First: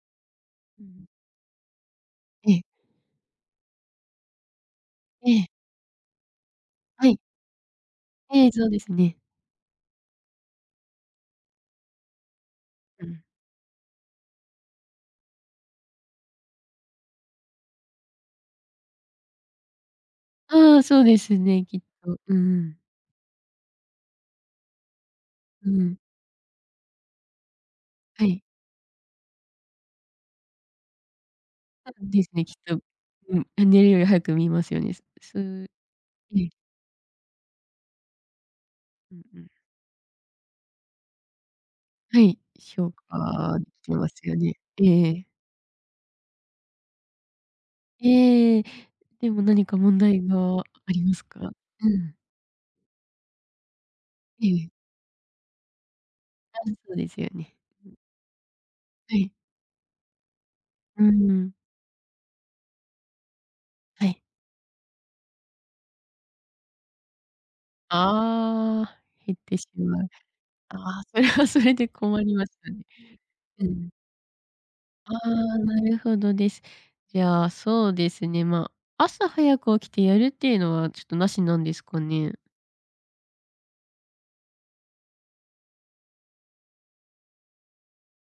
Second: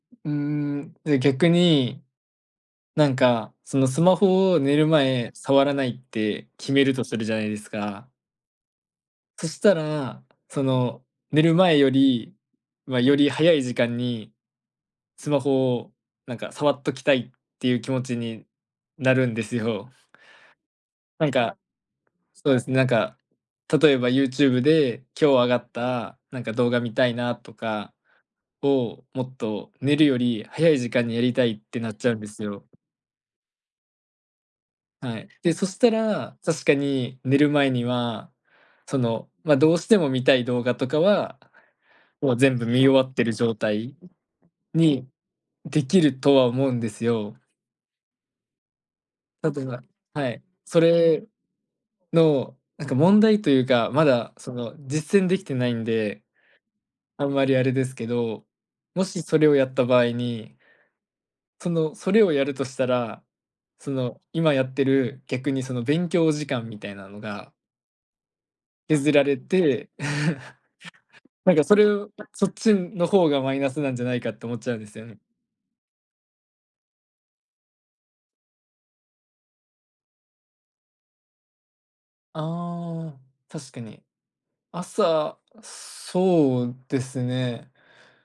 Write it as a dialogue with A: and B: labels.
A: うー
B: う
A: ん、
B: ん。
A: で、逆に、
B: ええ。
A: なんか、その、スマホを寝る
B: え
A: 前、
B: え。
A: 触らないって決めると
B: は
A: す
B: い。
A: るじゃないですか。
B: ええ、そうですね。
A: そしたら、その、寝る前より、ま、
B: う
A: よ
B: ん。
A: り早い時間にスマホを、なんか、触っときたいっていう気持ちになるんですよ。
B: ああ、そうで
A: なん
B: す
A: か
B: ね、きっと。うー
A: そうですね、
B: ん。
A: なんか、例えば YouTube で今日上が
B: う
A: っ
B: ーん。
A: た、なんか、動画見たいなとか
B: はい。
A: をもっと寝るより早い時間にやりたいってな
B: そ
A: っち
B: う
A: ゃうん
B: で
A: で
B: す
A: す
B: ね、きっ
A: よ。
B: と。うん。寝るより早く見ますよね。す
A: はい、で、そ
B: す
A: したら、
B: ええ。
A: 確かに寝る前には、そ
B: うん
A: の、
B: うん。
A: ま、どうしても見たい動画とかは、
B: は
A: も
B: い、
A: う、全部見終
B: 消
A: わってる状
B: 化でき
A: 態
B: ますよね。え
A: に
B: え。
A: できるとは思うんですよ。
B: ええ、でも
A: 例
B: 何
A: え
B: か
A: ば
B: 問題
A: はい、
B: があ
A: そ
B: ります
A: れ
B: か？うん。
A: の、なんか、問題というか、まだ、
B: え
A: そ
B: え。
A: の、実践できてないんで
B: 多分そうです
A: あ
B: よ
A: んまり、
B: ね。
A: あれです
B: ん。
A: けど、も
B: は
A: し
B: い。
A: それをやった場合に
B: うーん。
A: その、それをやるとしたら、そ
B: はい。
A: の、今やってる、逆に、その、勉強時間みたいなのが
B: ああ、
A: 削ら
B: 減っ
A: れ
B: てし
A: て
B: まう。ああ、それは
A: なん
B: そ
A: か、
B: れ
A: それ
B: で
A: を、
B: 困りま
A: そ
B: し
A: っ
B: た
A: ち
B: ね。
A: の方がマイ
B: う
A: ナス
B: ん。
A: なんじゃないかと思っちゃうんですよ
B: あ
A: ね。
B: あ、なるほどです。じゃあ、そうですね、まあ、朝早く起きてやるっていうのは、ちょっと、なしなんですかね？
A: ああ、確かに、朝、そうですね。